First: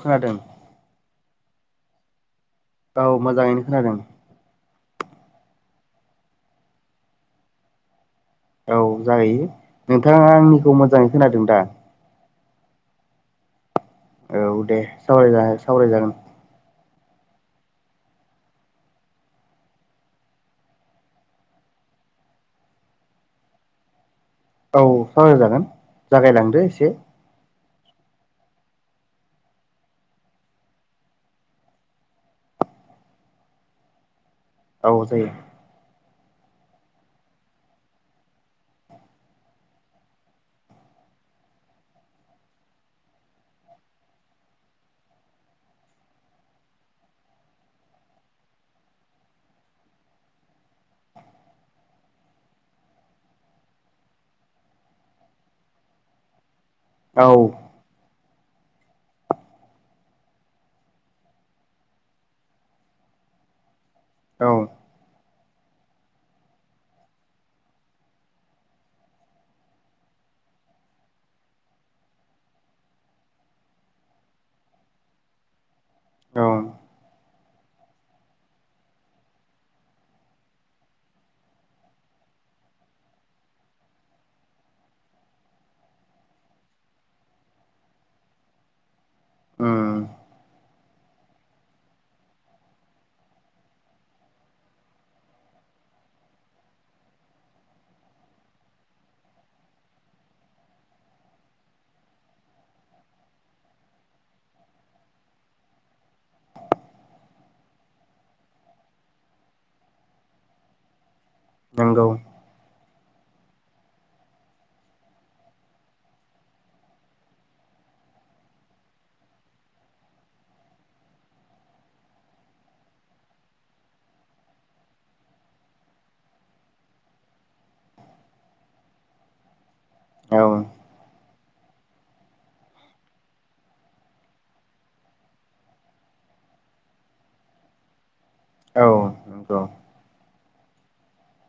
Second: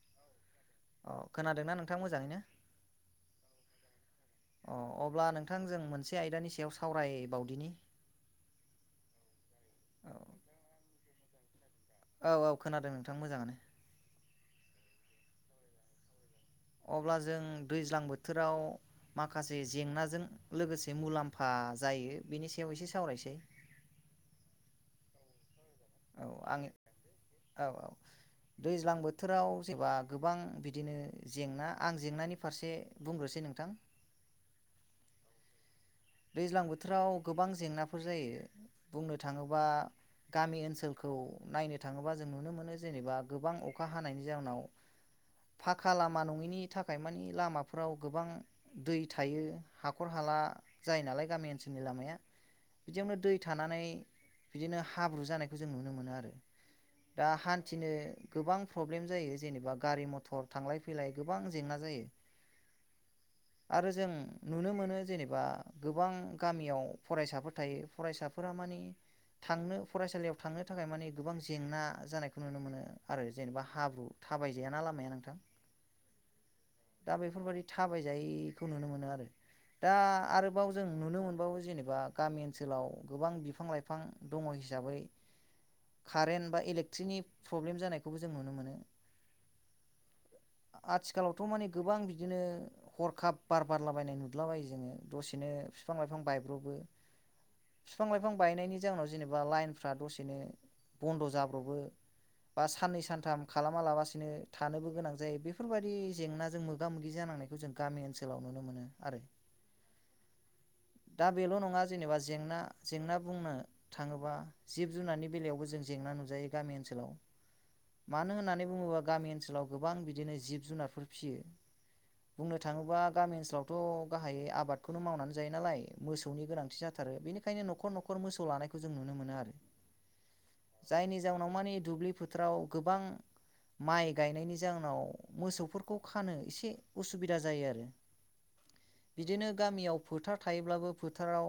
खोनादों। अ खोनादोंना नोंथां मोजाङैनो? औ मोजाङैनो खोनादों। अ अब्ला नोंथां जों मोनसे आयदानि सायाव सावरायबावदिनि। औ जाहोयो औ नोंथाङा। आंनिखौ मोजाङै खोनादों दा? औ औ खोनादों नोंथां मोजाङानो। औ दे सावराय सावराय जागोन। अब्ला जों दैज्लां बोथोराव माखासे जेंनाजों लोगोसे मुलाम्फा जायो बेनि सायाव एसे सावरायसै औ सावराय जागोन औ जागायलांदो आं एसे। औ औ। दैज्लां बोथोराव जेन'बा गोबां बिदिनो जेंना आं जेंनानि फारसे बुंग्रोसै। एसे नोंथां। औ जायो। दैज्लां बोथोराव गोबां जेंनाफोर जायो बुंनो थाङोबा। गामि ओनसोलखौ नायनो थाङोबा जों नुनो मोनो जेनेबा गोबां अखा हानायनि जाउनाव फाखा लामा नङिनि थाखाय मानि लामाफोराव गोबां दै थायो हाखर हाला जायो नालाय गामि ओनसोलनि लामाया बिदियावनो दै थानानै बिदिनो हाब्रु जानायखौ जों नुनो मोनो आरो औ दा हान्थिनो गोबां प्रब्लेम जायो जेनेबा गारि मथर थांलाय फैलाय गोबां जेंना जायो। आरो जों औ नुनो मोनो जेनेबा गोबां गामियाव फरायसाफोर थायो फरायसाफोरा मानि। थांनो फरायसालियाव थांनो थाखाय मानि गोबां जेंना जानायखौ नुनो मोनो आरो जेनेबा हाब्रु थाबाय जायाना लामाया नोंथां। औ दा बेफोर बायदि थाबाय जायैखौ नुनो मोनो आरो दा आरो। आरोबाव जों नुनो मोनबावो जेनेबा गामि ओनसोलाव गोबां बिफां लाइफां दङ हिसाबै कारेन्ट बा इलेकट्रिकनि प्रब्लेम जानायखौबो जों नुनो मोनो। ओम। आथिखालावथ' माने गोबां बिदिनो हरखाब बार बारलाबायनाय नुदलाबायो जोङो दसेनो बिफां लाइफां बायब्र'बो, बिफां लाइफां बायनायनि जाहोनाव जेनेबा लाइनफ्रा दसेनो बन्द' जाब्र'बो, बा साननै सानथाम खालामालाबसिनो थानोबो गोनां जायो बेफोरबायदि जेंनाजों मोगा मोगि जा नांनायखौ जों गामि ओनसोलाव नुनो मोनो आरो। दा बेल' नङा नंगौ जेनेबा जेंना जेंना बुंनो थाङोबा जिब जुनारनि बेलायावबो जों जेंना नुजायो गामि ओनसोलाव मानो होननानै बुङोबा गामि ओनसोलाव गोबां बिदिनो जिब जुनारफोर फिसियो बुंनो थाङोबा गामि ओनसोलावथ' गाहायै आबाद खौनो मावनानै जायो नालाय मोसौनि गोनांथि जाथारो। बेनिखायनो न'खर न'खर मोसौ लानायखौ जों नुनो मोनो आरो। औ। जायनि जाउनाव मानि दुब्लि फोथाराव गोबां माइ गायनायनि जाहोनाव मोसौफोरखौ खानो एसे उसुबिदा जायो आरो औ बिदिनो नंगौ गामियाव फोथार थायोब्लाबो फोथाराव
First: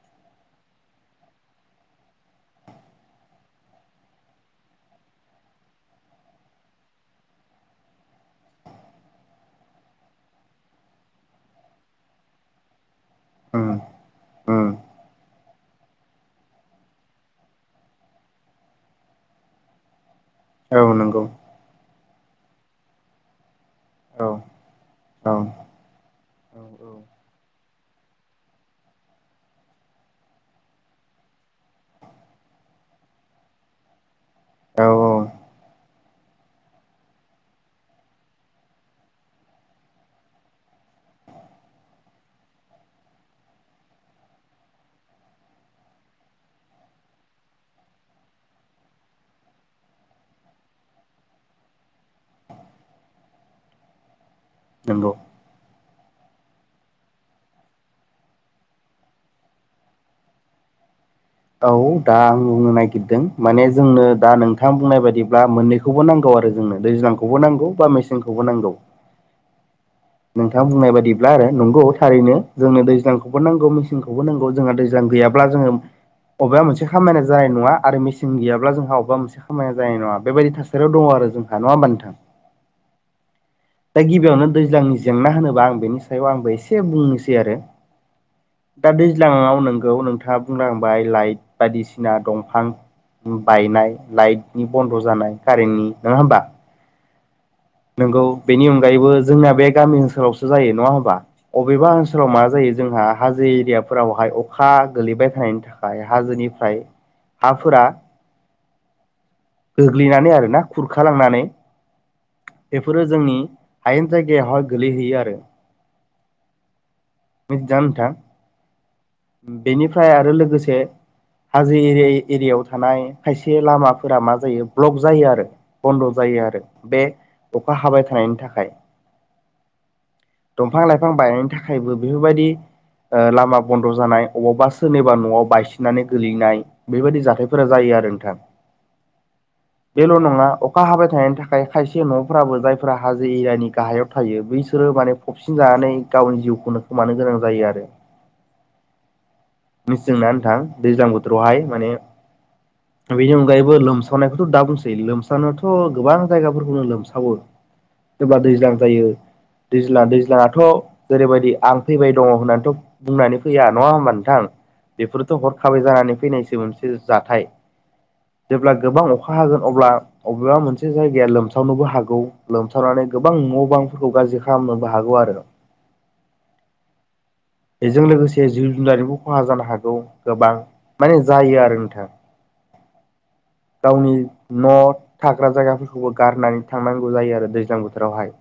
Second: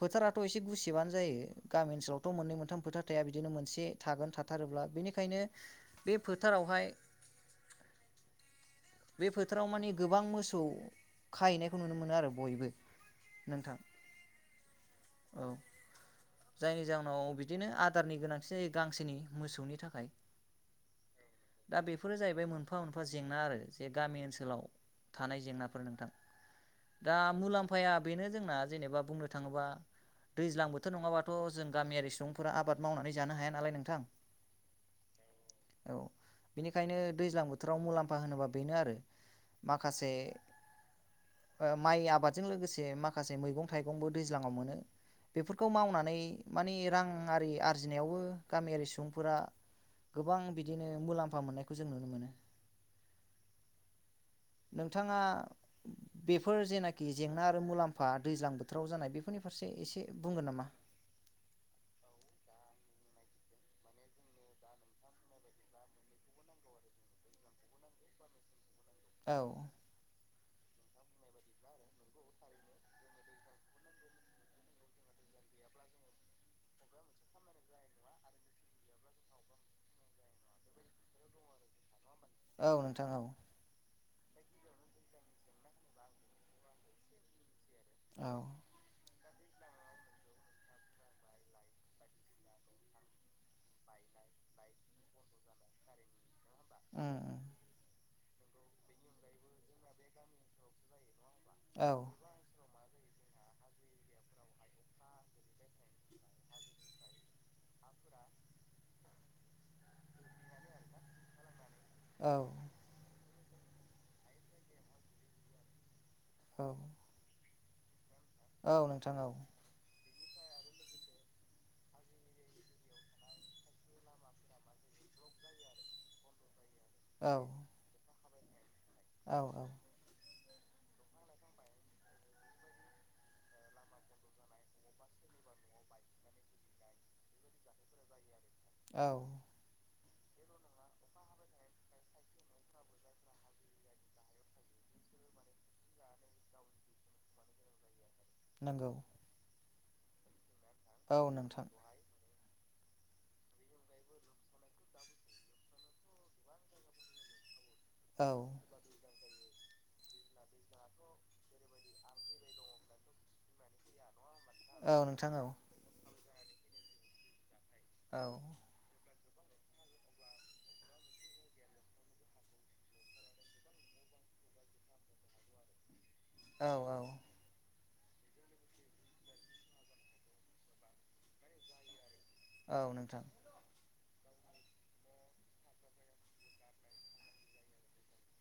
फोथाराथ' एसे गुसेबानो जायो। गामि ओनसोलावथ' मोननै मोनथाम फोथार थाया बिदिनो मोनसे थागोन थाथारो ब्ला बेनिखायनो बे फोथारावहाय बे फोथोराव मानि गोबां मोसौ खाहैनायखौ नुनो मो- नो आरो बयबो उम नोंथां उम औ जायनि जाहोनाव बिदिनो आदारनि गोनांथि जायो गांसोनि मोसौनि थाखाय औ नंगौ दा बेफोरो जाहैबाय मोनफा मोनफा जेंना आरो, जे गामि औ ओनसोलाव औ थानाय जेंनाफोर नोंथां, दा मुलाम्फाया बेनो जोंना जेनेबा बुंनो थाङोबा दैज्लां बोथोर नङाबाथ' जों गामियारि सुबुंफोरा आबाद मावनानै जानो हाया नालाय नोंथां औ औ औ बिनिखायनो दैज्लां बोथोराव मुलाम्फा होनोबा बेनो आरो माखासे माइ आबादजों लोगोसे माखासे मैगं थाइगंबो दैज्लाङाव मोनो बेफोरखौ मावनानै मानि रां आरि आरजिनायावबो गामियारि सुबुंफोरा गोबां बिदिनो मुलाम्फा मोननायखौ जों नुनो मोनो। नंगौ नोंथाङा बेफोर जेनाखि जेंना आरो मुलाम्फा दैज्लां बोथोराव जानाय बेफोरनि फारसे एसे बुंगोन नामा औ दा आं बुंनो नागिरदों माने जोंनो दा नोंथां बुंनाय बायदिब्ला मोननैखौबो नांगौ आरो जोंनो दैज्लांखौबो नांगौ बा मेसेंखौबो नांगौ औ नोंथाङा बुंनाय बायदिब्ला आरो। नंगौ थारैनो जोंनो दैज्लांखौबो नांगौ मेसेंखौबो नांगौ जोंहा दैज्लां गैयाब्ला जोङो बबेबा मोनसे खामानिया जानाय नङा आरो मेसें गैयाब्ला जोंहा अबेबा मोनसे खामानिया जानाय नङा बेबायदि थासारियाव दङ आरो। आरो जोंहा नङा हेनबा नोथां औ नोंथां औ दा गिबियावनो दैज्लांनि जेंना होनोबा आं बेनि सायाव आंबो एसे बुंनोसै आरो औ दा बे सिगाङाव नोंगौ नोंथाङा बुंनांबाय लाइट बायदिसिना दंफां बायनाय, लाइटनि बन्द' जानाय कारेन्टनि नङा होमबा उम नंगौ बेनि अनगायैबो जोंना बे गामि ओनसोलावसो जायो नङा होनबा अबेबा औ ओनसोलाव मा जायो जोंहा हाजो एरियाफोरावहाय अखा गोलैबाय थानायनि थाखाय हाजोनिफ्राय हाफोरा गोग्लैनानै आरो ना खुरखालांनानै औ बेफोरो जोंनि हायेन जायगायाव हाय गोलैहैयो आरो। औ मि जा नोंथां औ नोंथां औ फ्राय आरो लोगोसे हाजो एरिया एरियायाव थानाय खायसे लामाफोरा मा जायो ब्लक जायो आरो बन्द' जायो आरो। बे औ अखा हाबाय थानायनि थाखाय। औ औ दंफां लाइफां बायनायनि थाखायबो बेफोरबायदि ओ लामा बन्द' जानाय, अबावबा सोरनिबा न'आव बायसिननानै गोलैनाय बेबायदि जाथायफोरा जायो आरो नोंथां। औ बेल' नङा अखा हाबाय थानायनि थाखाय खायसे न'फ्राबो जायफोरा हाजो एरियानि गाहायाव थायो बैसो रो माने फबसिन जानानै गावनि जिउखौनो खोमानो गोनां जायो आरो। नोंगौ मिसिं ना नोंथां दैज्लां बोथोरावहाय माने बेनि अनगायैबो लोमसावनायखौथ' दा बुंसै, लोमसावनायाथ' गोबां जायगाफोरखौनो लोमसावो औ सोरबा दैज्लां जायो दैज्लां दैज्लाङाथ' जेरैबायदि आं फैबाय दङ होननानैथ' बुंनानै फैया नङा होमबा नोंथां औ नोंथां बेफोरथ' औ हरखाबै जानानै फैनायसो मोनसे जाथाय। औ जेब्ला गोबां अ खा हागोन अब्ला अबेबा मोनसे जायगाया लोमसावनोबो हागौ। लोमसावनानै गोबां न' बांफोरखौ गा ज्रि खालामनोबो हागौ आरो। औ औ बेजों लोगोसे जिब जुनारनिबो खहा जानो हागौ गोबां। माने जायो आरो नोंथां। औ नोंथां गावनि न' थाग्रा जायगाफोरखौबो गारनानै थांनांगौ जायो आरो दैज्लां बोथोरावहाय।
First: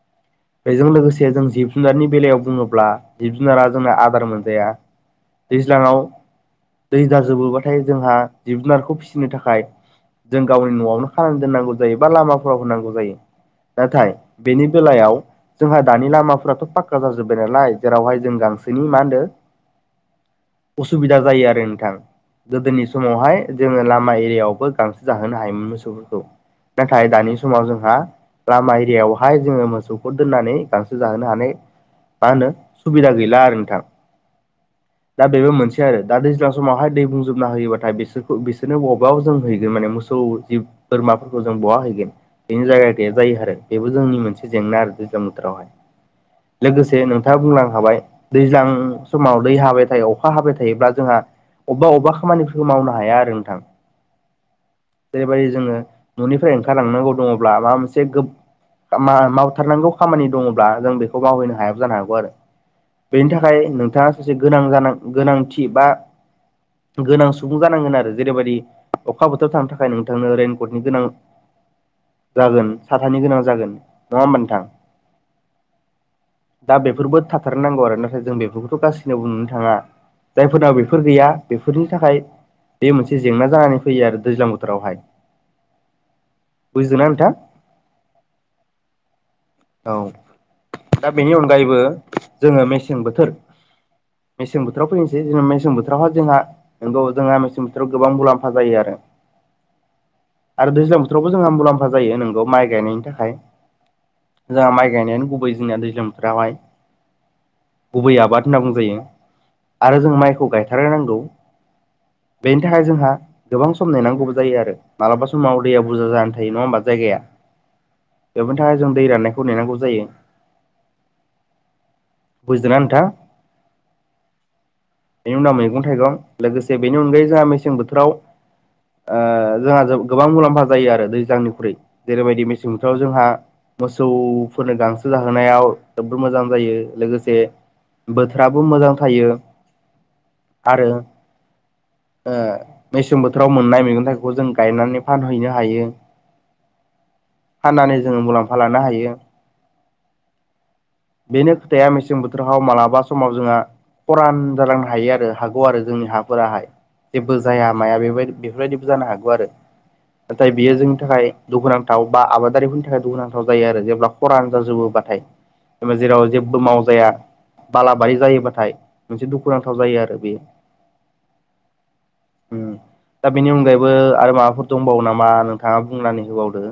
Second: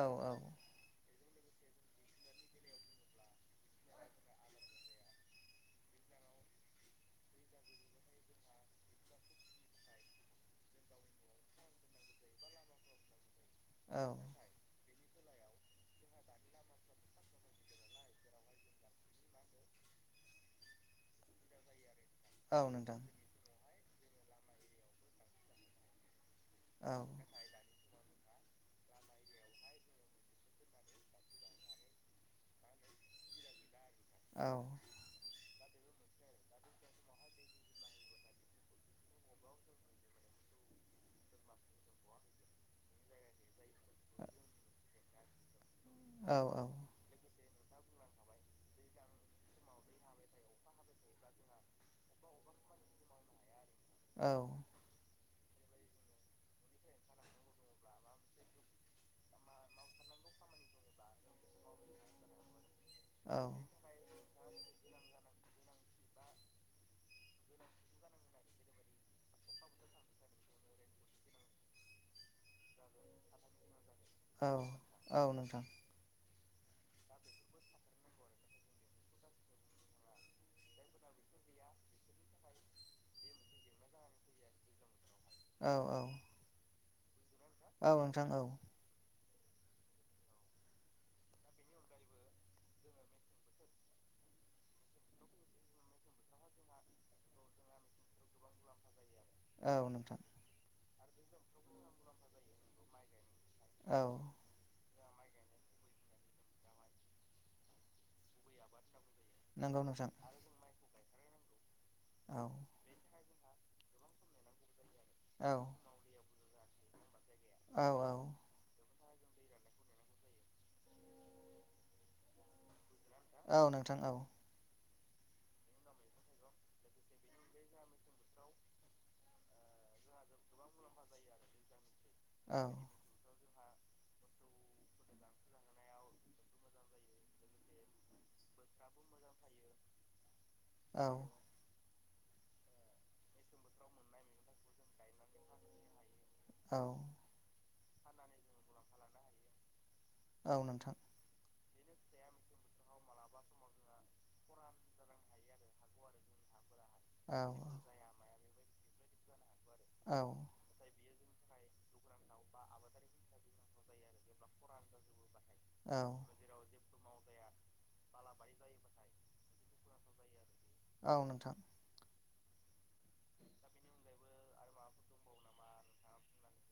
औ औ जे जों जिब जुनारनि बेलायाव बुङोब्ला जिब जुनारा जोंना आदार मोनजाया‌। दैज्लाङाव दै जाजोबो बाथाय जोंहा जिब जुनारखौ फि नो थाखाय जों गावनि न'आवनो खानानै दोननांगौ जायो बा लामाफोराव दोननांगौ जायो। औ नाथाय बेनि बेलायाव जोंहा दानि लामाफोराथ' पाक्का जाजोब्बाय नालाय जेरावहाय जों गांसोनि मा होनदों उसुबिदा जायो आरो नोंथां‌ औ गोदोनि नोंथां समावहाय जोङो लामा एरियायावबो गांसो जाहोनो हायोमोन मोसौफोरखौ। औ नाथाय दानि समाव जोंहा लामा एरियायावहाय जोङो मोसौखौ दोननानै गांसो जाहोनो हानाय मा होनो सुबिदा गैला आरो नोंथां। औ दा बेबो मोनसे आरो। दा दैज्लां समावहाय दै बुंजोबना होयोबाथाय बिसोरखौ बिसो रनो बबाव जों हैगोन माने मोसौ जिब बोरमाफोरखौ जों बहा हैगोन बेनि जायगा गैया जायो आरो। बेबो जोंनि मोनसे जेंना आरो दैज्लां बोथोरावहाय। औ लोगोसे नों थाङा बुंलांखाबाय दैज्लां समाव दै हाबाय थायो अखा हाबाय थायोब्ला जोंहा अबेबा अबेब खामानिफोरखौ मावनो हाया आरो नोंथां औ जेरैबायदि जोङो न'निफ्राय ओंखारलांनांगौ दङब्ला माबा मोनसे गो खामा मावथारनांगौ खामानि दङब्ला जों बेखौ मावहैनो हायाबो जानो हागौ आरो। बेनि थाखाय नोंथाङा मासे गोनां जानां-गोनांथि बा गोनां सुबुं जानांगोन आरो। जेरैबायदि अखा बोथोराव थानो थाखाय नोंथांनो रइेनकटनि गोनां जागोन साथानि गोनां जागोन। नङा होमबा औ नोंथां औ नोंथां। दा बेफोरबो थाथारनांगौ आरो नाथाय जों बेफोरखौथ' गासैनोबो नुनो थाङा। जायफोरनाव बेफोर गैया बेफोरनि थाखाय बे मोनसे जेंना जानानै फैयो आरो दैज्लां बोथोरावहाय। औ औ। बुजिदों ना नोंथां? औ नोंथां औ। औ। दा बेनि अनगायैबो, जोङो मेसें बोथोर मेसें बोथोराव फैनोसै जेन मेसें बोथोरावहा जोंहा नंगावो जोंहा मेसें बोथोराव गोबां मुलाम्फा जायो आरो। औ नोंथां। दा दैज्लां बोथोरावबो जोंहा मुलाम्फा जायो नोंगौ माइ गायनायनि थाखाय। औ। जोंहा माइ गायनायानो गुबै जोंनिना दैज्लांफ्राहाय। गुबै आबाद होनना बुंजायो। नंगौ आरो नोंथां जों माइखौ गायथारनांगौ। औ बेनि थाखाय जोंहा गोबां सम नेनांगौबो जायो आरो। मालाबा औ समाव दैया बुरजा जानानै थायो नङा होमबा। जायगाया औ औ बेफोरनि थाखाय जों दै राननायखौ नेनांगौ जायो बुजिदोंना नोंथां औ नोंथां औ बेनि उनाव मैगं थाइगं लोगोसे बेनि अनगायै जोंहा मेसें बोथोराव ओ जोंहा गोबां मुलाम्फा जायो आरो दैज्लांनिख्रुइ जेरैबायदि औ मेसें बोथोराव जोंहा मो सौफोरनो गांसो जाहोनायाव जबोद मोजां जायो लोगोसे बोथोराबो मोजां थायो। [inaudible] आरो औ ओ मेसें बोथोराव मोननाय मैगं थाइगंखौ जों गायनानै फानहैनो हायो। औ फाननानै जोंङो मुलाम्फा लानो हायो। औ नोंथां बेनो खोथाया मेसें बोथोराव मालाबा समाव जोंहा खरान जालांनो हायो आरो हागौ आरो जोंनि हाफोराहाय। जेबो औ जाया माया बेबाय बेफोरबायदिबो जानो हागौ आरो नाथाय बियो जोंनि थाखाय दुखुनांथाव बा आबादारिफोरनि थाखाय दुखुनांथाव जायो आरो जेब्ला खरानो जाजोबोबाथाय। जेनेबा औ जेराव जेबो मावजाया बालाबारि जायोबाथाय मोनसे दुखुनांथाव जायो आरो बे। औ नोंथां उम दा बेनि अनगायैबो आरो माबाफोर दंबावो नामा नोंथाङा बुंनानै होबावदो।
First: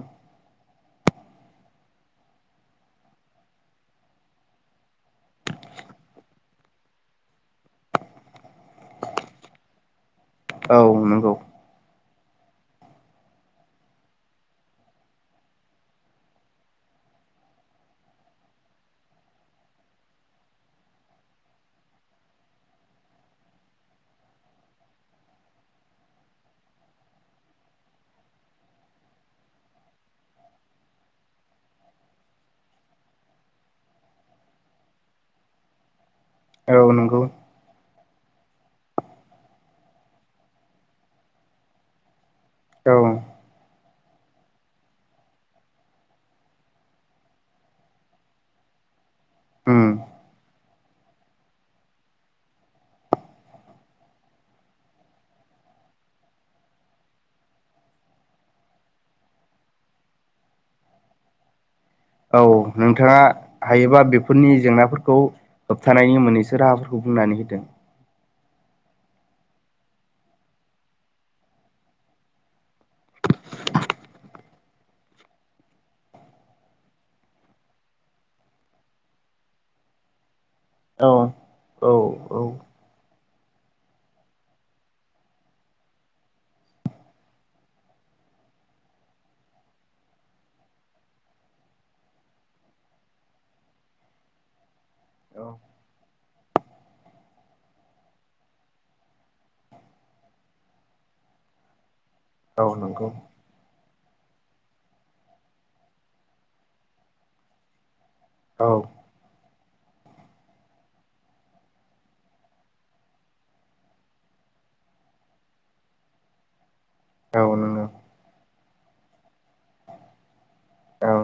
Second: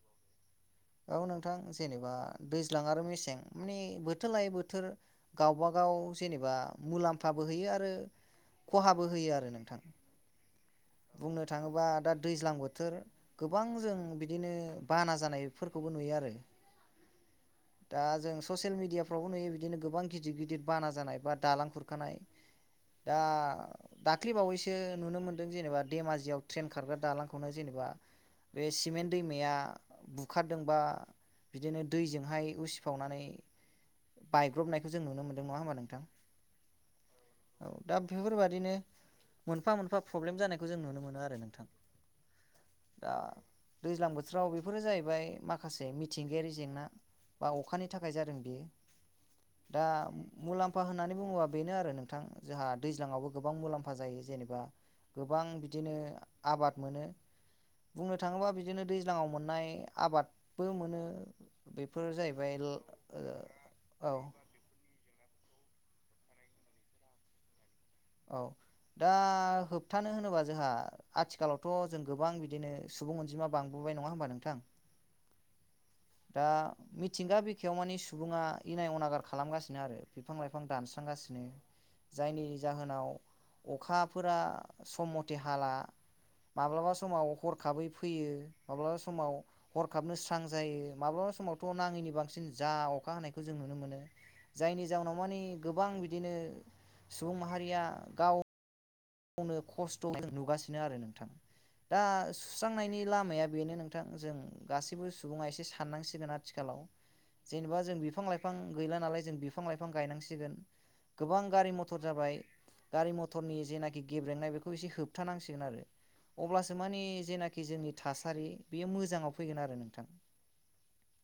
औ नोंथां जेनेबा दैज्लां आरो मेसें माने बोथोर लायै बोथोर गावबागा व जेनेबा मुलाम्फाबो होयो आरो खहाबो होयो आरो नोंथां। औ नंगौ बुंनो थाङोबा दा दैज्लां बोथोर गोबां जों बिदिनो बाना जानायफोरखौबो नुयो आरो। [inaudible] दा जों ससियेल मिडियाफ्रावबो नुयो बिदिनो गोबां गिदिर गिदिर बाना जानाय बा दालां खुरखानाय दा दाख्लिबावैसो नुनो मोनदों जेनेबा धेमाजियाव ट्रेन खारग्रा दालांखौनो जेनेबा बे सिमेन्ट दैमाया बुखारदोंबा बिदिनो दैजोंहाय उसिफावनानै बायग्रबनायखौ जों नुनो मोनदों नङा होमबा नोंथां। औ नोंगौ औ दा बेफोरबादिनो मोनफा मोनफा प्रब्लेम जानायखौ जों नुनो मोनो आरो नोंथां। औ दा दैज्लां बोथोराव बेफोरो जाहैबाय माखासे मिथिंगायारि जेंना बा अखानि थाखाय जादों बेयो दा उम मुलाम्फा होननानै बुङोबा बेनो आरो नोंथां जोंहा दैज्लाङावबो गोबां मुलाम्फा जायो। जेनेबा गोबां बिदिनो आबाद मोनो बुंनो थाङोबा बिदिनो दैज्लाङाव मोननाय आबादबो मोनो बेफोर औ जाहैबाय ओ नोंथाङा हायोबा औ बेफोरनि जेंनाफोरखौ होबथानायनि मोननैसो राहाफोरखौ बुंनानै होदो। औ दा होबथानो होनोबा जोंहा आथिखालावथ जों गोबां बिदिनो सुबुं अनजिमा बांबोबाय नङा होमबा नोंथां दा मिथिंगा बिखायाव माने सुबुङा इनाय अनागार खालामगासिनो आरो। बिफां लाइफां औ दानस्रांगासिनो औ औ जायनि जाहोनाव अखाफोरा सम मथे हाला माब्लाबा समाव हरखाबै फैयो माब्लाबा समाव हरखाबनो स्रां जायो। माब्लाबा समावथ नाङैनि बांसिन जा अखा हानायखौ जों नुनो मोनो जायनि जाउनाव मानि औ गोबां बिदिनो सुबुं माहारिया गाव गावनो खस्थ जों नुगासिनो आरो नोंथाङा दा औ सुस्रांनायनि नंगौ लामाया बेनो नों थां जों गसिबो सुबुंआ साननांसिगोन आथिखालाव जेबा जों बि फां लाइफां औ गैला नालाय जों बि फां लाइफां गायनांसिगोन गोबां गारि मथर जाबाय गारि मथरनि जेना गेब्रेंनाय बेखौ एसे होबथानांसिगोन आरो। अब्लासो औ मानिजेनाखि नंगौ जोंनि थासारि बेयो मोजाङाव फैगोन आरो नोंथां। औ।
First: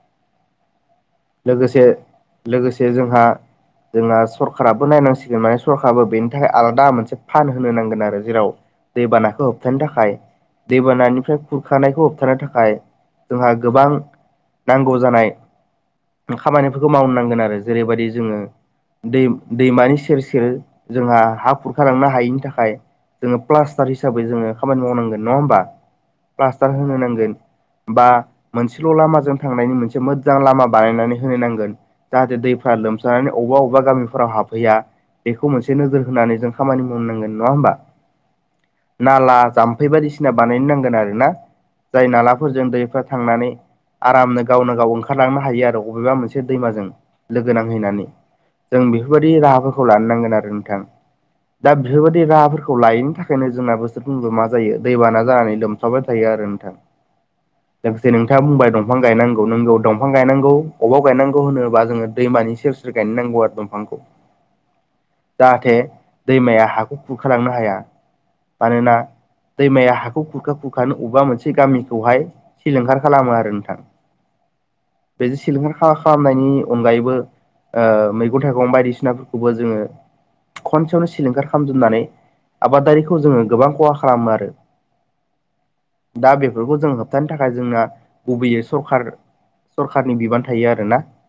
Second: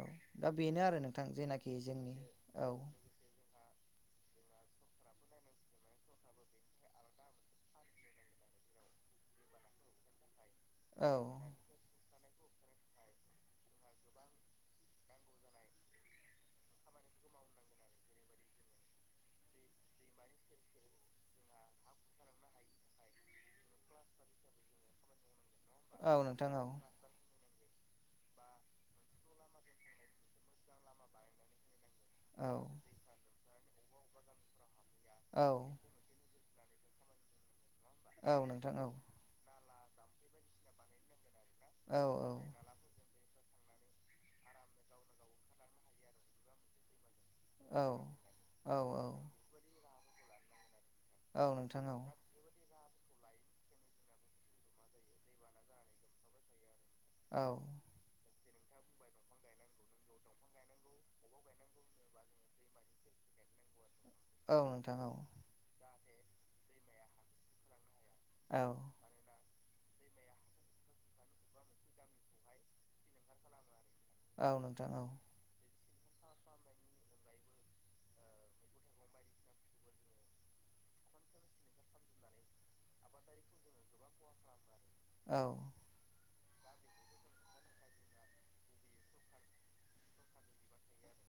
औ दा बेनो आरो नों लोगोसे लोगोसे जोंहा जोंना सर काराबो नायनांसिगोन माने सरकाराबो बेनि थाखाय आलादा मोनसे फान होनो नांगोन आरो जेराव दैबानाखौ होबथानो थाखाय औ दैबानानिफ्राय खुरखानायखौ होबथानो थाखाय जोंहा गोबां नांगौ जानाय खामानिफोरखौ मावनो नांगोन आरो। जेरैबायदि जोङो दै दैमानि सेर सेर जोंहा हा खुरखालांनो हायैनि थाखाय जोङो प्लास्टार हिसाबै जोङो खामानि मावनांगोन नङा होमबा? औ नोंथां औ प्लास्टार होनो नांगोन। बा मोनसेल लामाजों थांनायनि मोनसे मोजां लामा बानायनानै होनो नांगोन। जाहाथे औ दैफ्रा लोमजानानै अबा अबा गामिफोराव हाबहैया औ बेखौ मोनसे नोजोर होनानै जों खामानि मावनांगोन नङा होमबा? औ नोंथां औ। बेै बायदिसिना बानायनो नांगोन आरो ना औ जाय नालाफोरजों दैफ्रा थांनानै आरामनो गावनो गाव ओंखारलांनो हायो आरो अबेबा मोनसे दैमाजों। लोगो नांहैनानै औ जों बेफोरबायदि राहाफोरखौ लानो नांगोन आरो नोंथां। औ दा नोंथां बेफोरबायदि राहाफोर खौ लायैनि थाखायनो जोंना बोसोरफ्रबो मा जायो दैबाना जानानै लोमसावबाय थायो आरो नोंथां। औ लोगोसे नोंथाङा बुंबाय दंफां गायनांगौ नों बेयाव दं दंफां गायनांगौ अबाव गायनांगौ होनोबा जोङो दैमानि सेर सेर गायनांगौ आरो दंफांखौ। औ नोंथां औ। जाहाथे दैमाया हाखौ खुरखालांनो हाया। औ मानोना दैमाया हाखौ खुरखा खुरखानो अबेबा मोनसे गामिखौहाय सिलिंखार खालामो आरो नोंथां। औ नोंथां औ। हा खालामनायनि अनगायैबो मैगं थाइगं बायदिसिनाफोरखौबो जोङो खनसेयावनो सिलिंखार खालामजोबनानै आबादारिखौ जोङो गोबां खहा खालामो आरो। औ। दा बेफोरखौ जों होबथानो थाखाय जोंना गुबैयै सरखार सरखारानि बिबान थायो आरो ना।